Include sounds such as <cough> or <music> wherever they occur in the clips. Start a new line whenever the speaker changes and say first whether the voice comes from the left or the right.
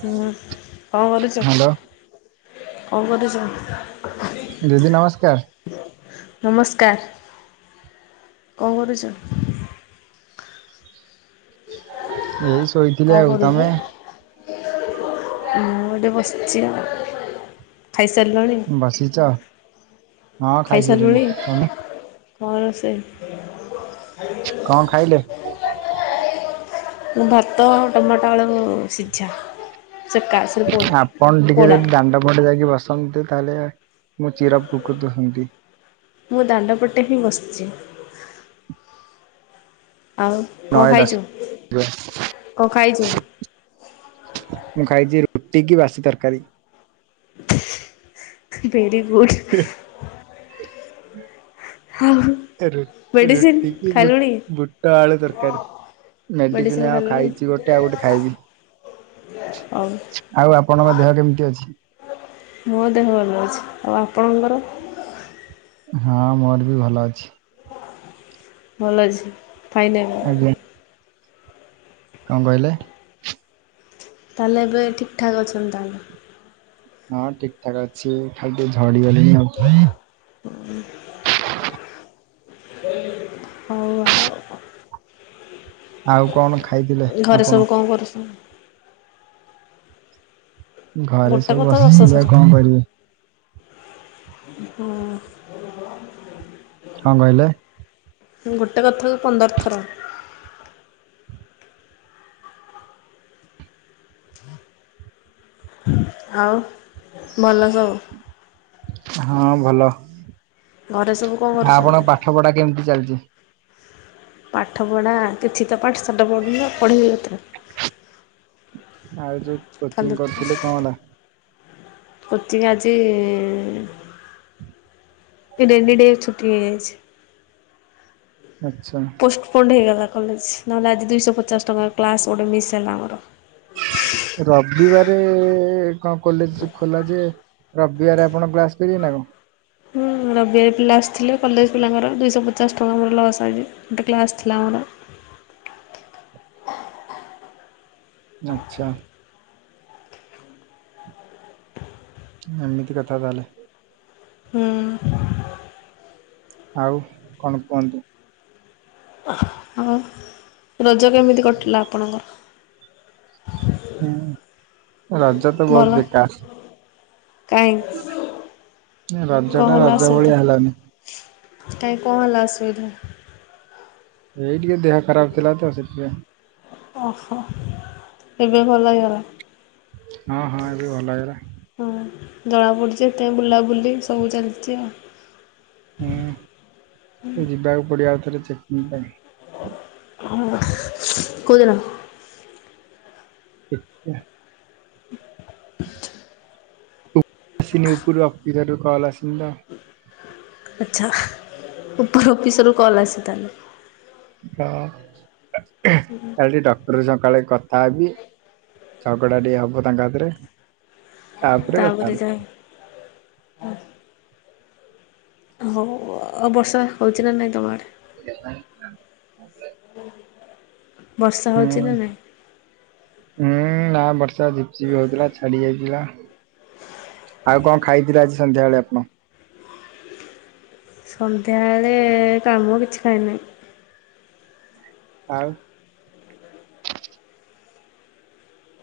left: ହୁଁ କଁ କରୁଛ?
right: ହ୍ୟାଲୋ
left: କଁ କରୁଛ?
right: ଦିଦି ନମସ୍କାର।
left: ନମସ୍କାର, କଣ କରୁଛ?
right: ହେଇ ଶୋଇଛି।
left: କଁ କରୁଚି, ମୁଁ ଏଇଠି ବସିଛି ଆଉ। ଖାଇସାରିଲଣି,
right: ବସିଛ ହଁ ଖାଇସାରିଲିଣି
left: ଖାଇସାରିଲୁଣି?
right: ତମେ
left: କଣ ରୋଷେଇ?
right: କଣ ଖାଇଲେ?
left: ମୁଁ ଭାତ ଆଉ ଟମାଟୋ ଆଳୁ ସିଝା ସେକା ସରି ପୋ
right: ଆପଣ ଟିକେ
left: ପୋଡ଼ା
right: ଯଦି ଦାଣ୍ଡ ପଟେ ଯାଇକି ବସନ୍ତେ ତାହେଲେ ମୁଁ ଚିରୋପ୍ରକୃତ ହୁଅନ୍ତି।
left: ମୁଁ ଦାଣ୍ଡପଟେ ହିଁ ବସିଛି। ଆଉ କଣ
right: ନୟ ଦାସ
left: ଖାଇଛୁ, କଣ ଖାଇଛୁ?
right: ମୁଁ ଖାଇଛି ରୁଟି କି ବାସି ତରକାରୀ।
left: Very good.
right: <inaudible>
left: ଆଉ
right: ରୁଟିି
left: ମେଡ଼ିସିନ୍
right: ରୁଟି କି ବୁଟ
left: ଖାଇଲୁଣି
right: ବୁଟ ଆଳୁ ତରକାରୀ।
left: ମେଡ଼ିସିନ୍
right: ମେଡିସିନ୍ ଆଉ
left: ଖାଇଲୁଣି
right: ଖାଇଛି ଗୋଟେ ଆଉ ଗୋଟେ ଖାଇବି।
left: ହଉ
right: ଆଉ ଆପଣଙ୍କ ଦେହ କେମିତି ଅଛି?
left: ମୋ ଦେହ ଭଲ ଅଛି। ଆଉ ଆପଣଙ୍କର?
right: ହଁ ମୋର ବି ଭଲ ଅଛି।
left: ଭଲ ଅଛି ଫାଇନାଲି।
right: ଆଜ୍ଞା କଣ କହିଲେ?
left: ତାହେଲେ ଏବେ ଠିକ୍ ଠାକ୍ ଅଛନ୍ତି, ତାହେଲେ।
right: ହଁ ଠିକ୍ ଠାକ୍ ଅଛି ଖାଲି ଟିକେ ଝଡ଼ି ଗଲିଣି ଆଉ।
left: ହଉ ଆଉ।
right: ଆଉ କଣ ଖାଇଥିଲେ? ଆପଣ
left: <inaudible>
right: ଘରେ
left: ଗୋଟେ
right: ସବୁ
left: କଥା
right: ଅସୁବିଧା
left: ଦଶଥର
right: କଣ କରିବି।
left: ହଁ
right: କଣ କହିଲେ?
left: ଗୋଟେ କଥା ପନ୍ଦର ଥର ଆଉ ଭଲ ସବୁ।
right: ହଁ ଭଲ ଆ
left: ଘରେ ସବୁ କଣ କରୁଛନ୍ତି?
right: ଆପଣଙ୍କ ପାଠ ଠବଟା କେମିତି ଚାଲିଛି?
left: ପାଠ ପଢ଼ା କିଛି ତ ପାଠ ଶାଠ ପଢ଼ୁନି ପଢ଼େଇବି ପତରେ
right: ଆଉ ଯଉ
left: ଖଣ୍ଡ କତି ଆଜି ର ଏନ ଡ ଛଟି ହେଇଯାଇଛି।
right: ଆଚ୍ଛା।
left: ପୋଷ୍ଟ ପୋଣ୍ଡ ହେଇଗଲା କଲେଜ୍ ନହେଲେ ଆଜି ଦୁଇଶହ ପଚଶ ଟଙ୍କା କ୍ଲାସ୍ ଓଟେ ମ ମିସ୍ସଲା ଆର
right: ରବିବାରେ କଣ କଲେଜ ଖୋଲା ଯେ ରବିବାରେ ଆପଣ କ୍ଲାସ କର ଯିବେ ନା କଣ?
left: ହଁ ରବିିବାର ପିଲା ଆସିଥିଲେ କଲେଜ ପିଲାଙ୍କର ଦୁଇଶହ ପଚାଶ ଟଙ୍କା ମୋର ଲସ୍ ଆସିଛି। ଗଟେ କ୍ଲାସ୍ ଥିଲାର
right: ଆଛା। ଏମିତି କଥା ତାହେଲେ।
left: ହଁ
right: ଆଉ କଣ କୁହନ୍ତୁ?
left: ହଉ ରଜ କେମିତି କଟିଲା ଆପଣଙ୍କର?
right: ହୁଁ ରଜ ତ
left: ଭଲ?
right: ବହୁତ ବକାରାଶ।
left: କାହିଁ
right: ରଜ ଟା
left: କହିଲ
right: ରଜ ଭଳିଆ
left: ସୁଧା।
right: ହେଲାନି।
left: କାହିଁ କଣ ହେଲା ଅସୁବିଧା।
right: ଏଇ ଟିକେ ଦେହ ଖରାପ ଥିଲା ତ ସେ ଟିକେ
left: ଅହ ଏବେ ଭଲ ହେଇଗଲା।
right: ହଁ ହଁ ଏବେ ଭଲ ହେଲା।
left: ହଁ ଜଣାପଡ଼ିୁଛି ଏତେ ବୁଲାବୁଲି ସବୁ ଚାଲିଛି ଆଉ।
right: ହୁଁ ଯିବାକୁ ପଡିବଉ ଥରେ ଚେକିଂ ପାଇଁ।
left: କଦିନ
right: ଆଛା।
left: <inaudible>
right: ଆସିନି ଉପରୁ ଆ ପିରାରୁ କା ଆସିିନ୍ଦା
left: ଆଛା ଉପରୁ ଅଫିସରୁ କଲ ଆସିଛି ତାହାଲେ
right: ହଁ
left: ହୁଁଁ
right: କାଲି ଟିକେ ଡକ୍ଟର ସକାଳେ କଥା ହେବି ଝଗଡା ଟିକେ ହବ ତାଙ୍କ ହାତରେ କଥା
left: ତାପରେ
right: ହେବି।
left: ଯାଇ ହଉ ବର୍ଷା ହଉଛି ନା ନାଇଁ ତମ ଆଡେ? ହୁଁ
right: ହୁଁ ହୁଁ ନାଁ ବର୍। ଝିପିପି ହଉଥିଲା ଛାଡି ଯାଇଥିଲା ଆଉ କଣ ଖାଇଥିଲା ଆଜି ସନ୍ଧ୍ୟାବେଳେ ଆପଣ?
left: ସନ୍ଧ୍ୟାବେଳେ କାମ କିଛି ଖାଇ ନାହିଁ।
right: ଆଉ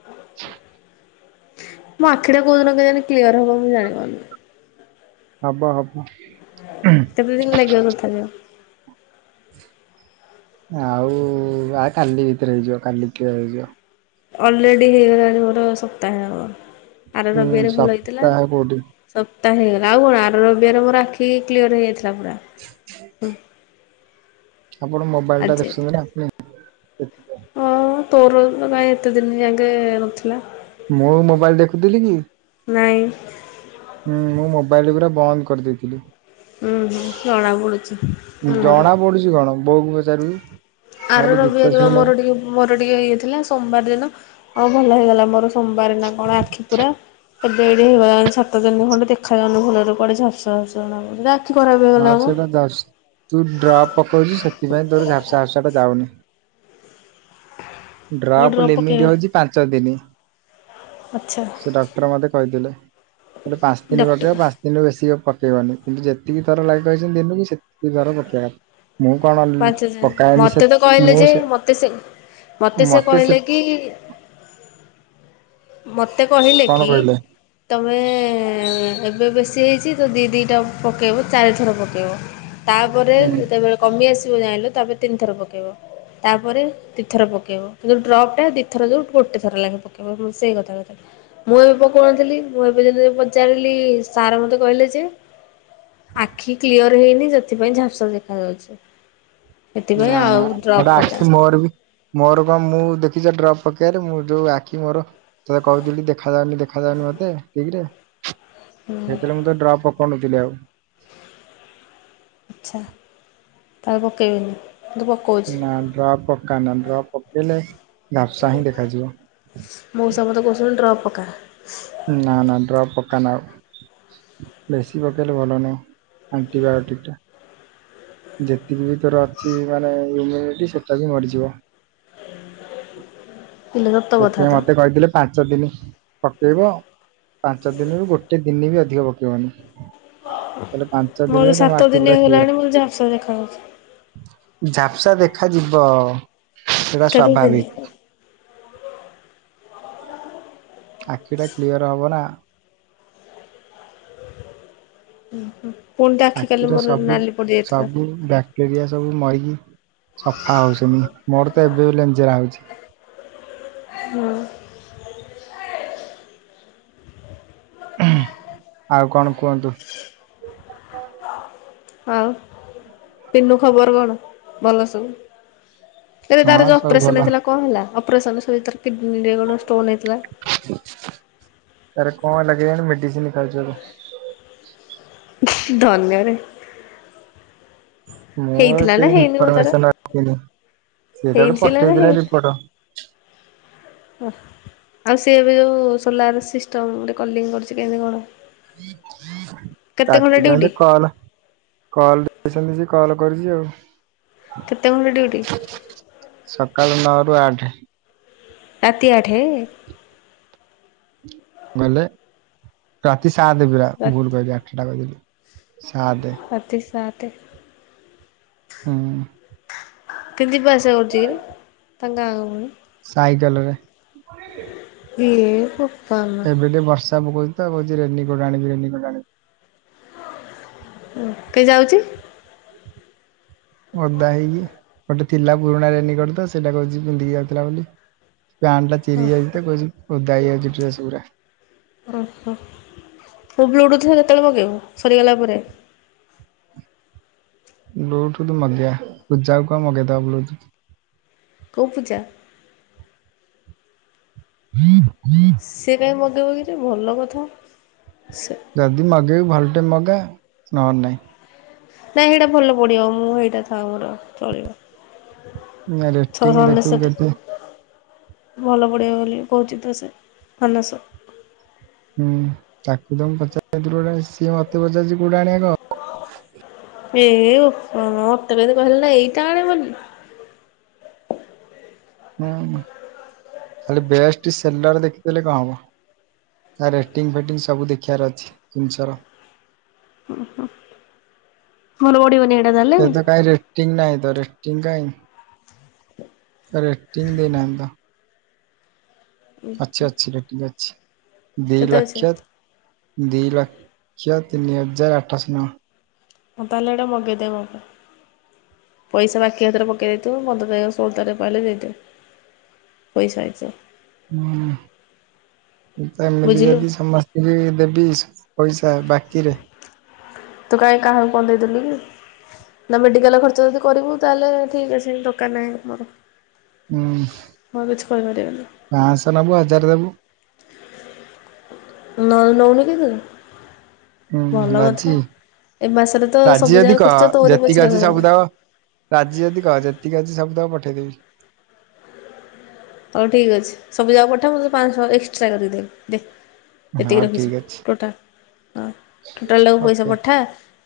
right: <inaudible>
left: ମୋ ଆଖି କଉଦିନ କେଜାଣି କ୍ଲିୟର ହବ ମୁଁ ଜାଣି ପାରୁନି।
right: ହବ ହବ।
left: କେତେ ଦିନ ଲାଗିବ ତଥାପି।
right: ଆଉ ଆ କାଲି ଭିତରେ ହେଇଯିବ କାଲି କ୍ଲିୟର ହେଇଯିବ।
left: ଅଲରେଡି ହେଇଗଲାଣି ମୋର ସପ୍ତାହେ ହବ ଆର
right: ହୁଁ
left: ରବିବରେ ଭଲ ହେଇଥିଲା।
right: ସପ୍ତାହ କୋଉଠି
left: ସପ୍ତାହ ହେଇଗଲା ଆଉ କଣ ଆର ରବିବରେ ମୋର ଆଖିକି କ୍ଲିଅର ହେଇଯାଇଥିଲା ପୁରା।
right: ଆପଣ ମୋବାଇଲ ଟା ଦେଖୁଛନ୍ତି ନା ସେଥି ପାଇଁ।
left: ଓଁ ତୋର ଭାଇ ଏତେ ଦିନ ଯାକେ ନଥିଲା।
right: ମୋ ମୋବାଇଲ ଦେଖୁଥିଲି କି।
left: ନାଇଁ।
right: ହୁଁ ମୁଁ ମୋବାଇଲ ପୁରା ବନ୍ଦ କରିଦେଇଥିଲି।
left: ଉଁ ହୁଁ ଜଣାପଡୁଛି ମୁହଁ ରୁ।
right: ପଢୁଛି କଣ ବଉକୁ ବଚାରନି।
left: ଆର ରବିବାରେ ମୋର ଟିକେ ମୋର ଟିକେ ଇଏ ଥିଲା ସୋମବାର ଦିନ ହ ଭଲ ହେଇଗଲା ମୋର ସୋମବାର ନା କଣ ଆଖି ପୁରା। ଏବେ ଏଠି ହେଇଗଲାଣି ଶାତ ଦିନି ଖଣ୍ଡେ ଦେଖାଯାଉନି ଭଲରେ କୁଆଡେ, ଝାପ୍ସା ଝାପ୍ସା ଜଣା ପଡୁଚି, ରା
right: ହଁ ସେଇଟା ଝାପ ତୁ ଡ୍ରପ୍ ପକଉଚୁ ସେଥିପାଇଁ ତୋର ଝାପ୍ସା ଟା ଯାଉନି।
left: ଆଉ
right: ଡ୍ରପ୍
left: ଡ୍ରପ
right: ଲିମିଟ
left: ପକେଇବେ
right: ହଉଛି ପାଞ୍ଚ ଦିନ।
left: ଆଚ୍ଛା।
right: ସେ ଡକ୍ଟର ମତେ କହିଥିଲେ ହେଲେ ପାଞ୍ଚ ଦିନ ବଗ
left: ଡକ୍ଟର
right: ପା ଦିନୁ ବେଶୀ ପକେଇବନି କିନ୍ତୁ ଯେତିକି ଥର ଲାଗି କହିଛନ୍ତି ଦିନୁ କି ସେତିକି ଥର ପକେଇବା ମୁଁ କଣ
left: ପାଞ୍ଚ ଦିନ
right: ପକାଏନି ସେ
left: ମତେ ତ କହିଲେ
right: ମୁଁ
left: ଯେ
right: ସେ
left: ମତେ ସେ ମତେ ସେ କହିଲେ କି ମତେ କହିଲେ
right: କଣ
left: କି
right: କହିଲେ
left: ତମେ ଏବେ ବେଶୀ ହେଇଛି ତ ଦିଇ ଦିଇଟା ପକାଇବ ଚାରିଥର ପକେଇବ। ତାପରେ
right: ହୁଁ
left: ଯେତେବେଳେ କମି ଆସିବ ଜାଇଁଲୁ ତାପରେ ତିନି ଥର ପକେଇବ। ତାପରେ ଦିଇଥର ପକେଇବ ଯୋଉ ଡ୍ରପ୍ ଟା ଦିଥର ଯୋଉ ଗୋଟେ ଥର ଲାଗେ ପ ରୋସେଇ କଥାବଥା ମୁଁ ଏବେ ପକଉନଥିଲି ମୁଁ ଏବେ ଯଦି ପଚାରିଲି ସାର୍ ମତେ କହିଲେ ଯେ ଆଖି କ୍ଲିୟର ହେଇନି ସେଥିପାଇଁ ଝାପସା ଦେଖା ଯାଉଛି।
right: ନା ନା ହେଟା
left: ପକା
right: ଆଖି ମୋର ବି ମୋର କଣ ମୁଁ ଦେଖିଛ ଡ୍ରପ୍ ପକେଇବାରେ ମୁଁ ଯୋଉ ଆଖି ମୋର ତତେ କହୁଥିଲି ଦେଖାଯାଉନି ଦେଖାଯାଉନି ମତେ ଠିକରେ।
left: ହୁଁ
right: ସେତେଳେ ମୁଁ ତ ଡ୍ରପ୍ ପକଉନଥିଲି ଆଉ।
left: ଆଚ୍ଛା ଆଉ ପକେଇବେନୀ କିନ
right: ନା ଡ୍ରପ ପକା ନା ଡ୍ରପ୍ ପକେଇଲେ ଝାପସା ହିଁ ଦେଖାଯିବ।
left: ବହୁତ୍ ସାଙ୍ଗ ତ କହୁଚନ୍ତି ଡ୍ରପ ପକା।
right: ନା ନା ଡ୍ରପ ପକା ନା ଆଉ। ବେଶି ପକେଇଲେ ଭଲନାହିଁ ଆଂଟି ବା ଇଓ ଟିକ ଟା। ଯେତିକି ବି ତୋର ଅଛି ମାନେ ଇମୁନିଟି ସେଟ ବି ମରିଯିବ।
left: ଇଲୋ ସତ କଥା
right: ସେଥିପାଇଁ
left: ତ
right: ମତେ କହିଥିଲେ ପାଞ୍ଚ ଦିନ ପକେଇବ ପାଞ୍ଚ ଦିନରୁ ଗୋଟେ ଦିନ ବି ଅଧିକ ପକେଇବନି। ହେଲେ ପାଞ୍ଚ
left: ମୋର
right: ଦିନିରେ ତମ
left: ସାତ
right: ଆଖି
left: ଦିନ
right: ପୁରା କ୍ଳିଅର।
left: ହେଇଗଲାଣି ମୋତେ ଝାପ୍ସା ଦେଖାଯାଉଛି
right: ଝାପ୍ସା ଦେଖାଯିବ ସେଟା
left: କେତେ ଦିନି
right: ସ୍ୱାଭାବିକ। ଆଖିଟା କ୍ଲିଅର ହବ ନା।
left: ଉଁହୁଁ ପୁଣି ତ ଆଖି କାଲି ମୋର ନାଲି ପଡ଼ିଯାଇଥିଲା।
right: ହିଁ ବା କେ ରିଆ ସବୁ ମରିକି ସଫା ହଉଚନି ମୋର ତ ଏବେ ବି ଲେଞ୍ଜେରା ହଉଛି।
left: ହୁଁ।
right: ହୁଁ ଆଉ କଣ କୁହନ୍ତୁ?
left: ହଁ ପିନୁ ଖବର କଣ ଭଲ ସବୁ? ଏବେ ତାର
right: ହଁ
left: ଯୋଉ
right: ସବୁ ଭଲ।
left: ଅପରେସନ ହେଇଥିଲା କଣ ହେଲା ଅପରେସନରେ ସବୁ ଏ ତାର କିଡ଼ନୀ ରେ ଷ୍ଟୋନ ହେଇଥିଲା।
right: ତାର କଣ ହେଲା କେଜାଣି ମେଡିସିନି ଖାଉଚନ୍ତି।
left: ଧନ୍ୟରେ
right: ମୁଁ
left: ହେଇଥିଲା
right: ଏତେ
left: ନା ହେଇନି ମ ତାର
right: ଇନଫରମେସନ ରଖିନି। ସିଏ ତ ଗୋଟେ
left: ହେଇଥିଲା ନା
right: ପଠେଇଥିଲା
left: ହେଇ
right: ରିପୋର୍ଟ।
left: ନଥିଲା? ଓଃ। ଆଉ ସିଏ ଏବେ ଯୋଉ ସୋଲାର ସିଷ୍ଟମ ଗୁଟେ କଲିଙ୍ଗ କରୁଚି କେମତି କଣ? କେତେ ଘଣ୍ଟା
right: ତାକୁ
left: ଡ୍ୟୁଟି
right: ତାହାଲେ କଲ କଲ ଛନ୍ତି ସେ କଲ କରିଚି ଆଉ।
left: କେତେ ଘଣ୍ଟା ଡ଼ିଉଟି?
right: ସକାଳ ନଅରୁୁ ଆଠେ।
left: ରାତି ଆଠେ ଏ?
right: ଗଲେ ରାତି ସାତେ ପୁରା
left: ରା
right: ଭୁଲ କହିଲି ଆଠେଟା କହିଦେଲି ସାତେ।
left: ରାତି ସାତେ
right: ହୁଁ।
left: କିନ୍ତି ଯିବା ଆସିବା କରୁଚି କିରେ ତାଙ୍କ ଗାଁକୁ ପୁଣି?
right: ସାଇକେଲରେ।
left: ଇଏ ହୋ
right: ଏବେ ଟିକେ ବର୍ଷା ପକଉଚି ତ କହୁଚି ରେନିକୋଟ ଆଣିବି ରେନିକୋଟ ଆଣିବି।
left: ଓ କେ ଯାଉଚି?
right: ଓଦା ହେଇକି ଗୋଟେ ଥିଲା ପୁରୁଣା ରେନିକୋଟ ତ ସେଟା କହୁଚି ପିନ୍ଧିକି ଯାଉଥିଲା ବୋଲି। ପ୍ୟାଣ୍ଟ ଟା ଚିରି ଯାଇଚି ତ କହୁଚି ଓଦା ହେଇଯାଉଚି ଡ୍ରେସ ଗୁରା।
left: ଓହୋ ତୁ ବ୍ଲୁଟୁଥ୍ ଟା କେତେବେଳେ ମଗେଇବୁ ସରିଗଲା ପରେ?
right: ବ୍ଲୁଟୁଥ୍ ମଗେଇବା ପୂଜାକୁ କହ ମଗେଇଦବ ବ୍ଲୁଟୁଥ୍।
left: କୋଉ ପୂଜା? ସିଏ କାଇଁ ମଗେଇବ କିରେ ଭଲ କଥା ସେ।
right: ଯଦି ମଗେଇବୁ ଭଲଟେ ମଗା ନହେନ ନାଇଁ।
left: ନାଇଁ ହେଇଟା ଭଲ ପଡ଼ିବ ମୁଁ ହେଇଟା ଥାଉ ମୋର ଚଳିବ।
right: ନାଇଁ ରେଟିଂ ଦେଖିବୁ
left: ଛଅଶହଅନେଶତ୍।
right: କେତେ
left: ଭଲ ପଡ଼ିବ ବୋଲି କହୁଚି ତ ସେ ମାନସ।
right: ହୁଁ ତାକୁ ତ ମୁଁ ପଚାରିଥିଲି ସେଇଥିରୁ ଗୋଟେ ସିଏ ମତେ ପଚାରୁଚି କୋଉଟି ଆଣିବା କହ।
left: ଏହେ ବୋପା ମା ମତେ କେନ୍ତି କହିଲା ଏଇଟା ଆଣେ ବୋଲି।
right: ହୁଁ ଖାଲି ବେଷ୍ଟ ସେଲର ଦେଖି ଦେଲେ କଣ ହବ? ତା ରେଟିଙ୍ଗ ଫେଟିଙ୍ଗ ସବୁ ଦେଖିବାର ଅଛି ଜିନଷର।
left: ଓହୋ। ମୋର ଓଡ଼ି ବନି ହେଇଟା ତାହାଲ
right: ସେତ ଙ୍କାଇରେ। ଟିଙ୍କ୍ ନାଇଁ ଦରେ ଟିଙ୍କ୍ ନାଇଁ ରେଟିଙ୍କ୍ ଦେଇନାହି ତ। ଅଛି ଅଛି ରେଟିଙ୍ଗି ଅଛି ଠିକ ଅଛି ଦି ଲକ୍ଷ। ଦିଇ ଲକ୍ଷ ତିନି ହଜାର ଆଠଶ ନଅ।
left: ହଉ ତାଲେ ଏଟା ମଗେଇଦେବ। ପଇସ ବାକି ହାତରେ ପକେଇ ଦେଇଥିବୁ ପନ୍ଦର ତରିଖ ଷୋଳ ତାରିଖ ପାଇଲେ ଦେଇଦେବି। ପଇସା ହିସାବ।
right: ହୁଁ ମୁଁ ତ ଏମ ବି
left: ବୁଝିଲୁ
right: ଯବି ସମା। ଟିକେ ଦେବି ପଇସା ବାକିରେ।
left: ତୁ କାହିଁ କାହାକୁ କଣ ଦେଇଦେଲି କି। ନା ମେଡିକାଲ ଖର୍ଚ୍ଚ ଯଦି କରିବୁ ତାହେଲେ ଠିକ୍ ଅଛି ଦୋକାନେ ଆମର।
right: ହୁଁ
left: କହିପାରିବିନି।
right: ପାଞ୍ଚଶ ନବୁ ହଜାରେ ଦବୁ।
left: ନ ନଉନି କେତେ।
right: ହୁଁ ରାଜି
left: ଏ ମାସରେ ତ
right: ରାଜି
left: ସବୁ ଯାକ
right: ଅଧିକ
left: ଖର୍ଚ୍ଚ ତୋରି
right: ଯେତିକି
left: ପଛରେ
right: ଅଛି
left: ଗଲା।
right: ସବୁତକ। ରାଜି ଯଦି କହ ଯେତିକି ଅଛି ସବୁତକ ପଠେଇଦେବି।
left: ହଉ ଠିକ୍ ଅଛି ସବୁ ଯାକ ପଠା ମୁଁ ପାଞ୍ଚଶ ଏକ୍ସଟ୍ରା କରିଦେବି ଦେ। ଏତିକି
right: ହଁ
left: ରଖିଛୁ
right: ଠିକ ଅଛି
left: ଟୋଟାଲ ହଁ ଟୋଟାଲଟାକୁ ପଇସା
right: ଓକେ
left: ପଠା।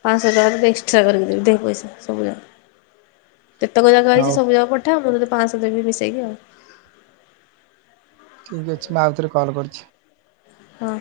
left: ପାଞ୍ଚଶ ଟଙ୍କା ଏକ୍ସଟ୍ରା କରିକି ଦେବି ଦେ ପଇସା ସବୁ ଜାକ ତେତେକ ଜାକ
right: ହଉ
left: ଆଇଛି ସବୁ ଜାକ ପ ନା ମୁଁ ତ ପାଞ୍ଚଶ ଦେବି ମିଶେଇକି ଆଉ।
right: ଠିକ୍ ଅଛି ମା ଆଉଥରେ କଲ୍ କରୁଛି।
left: ହଁ।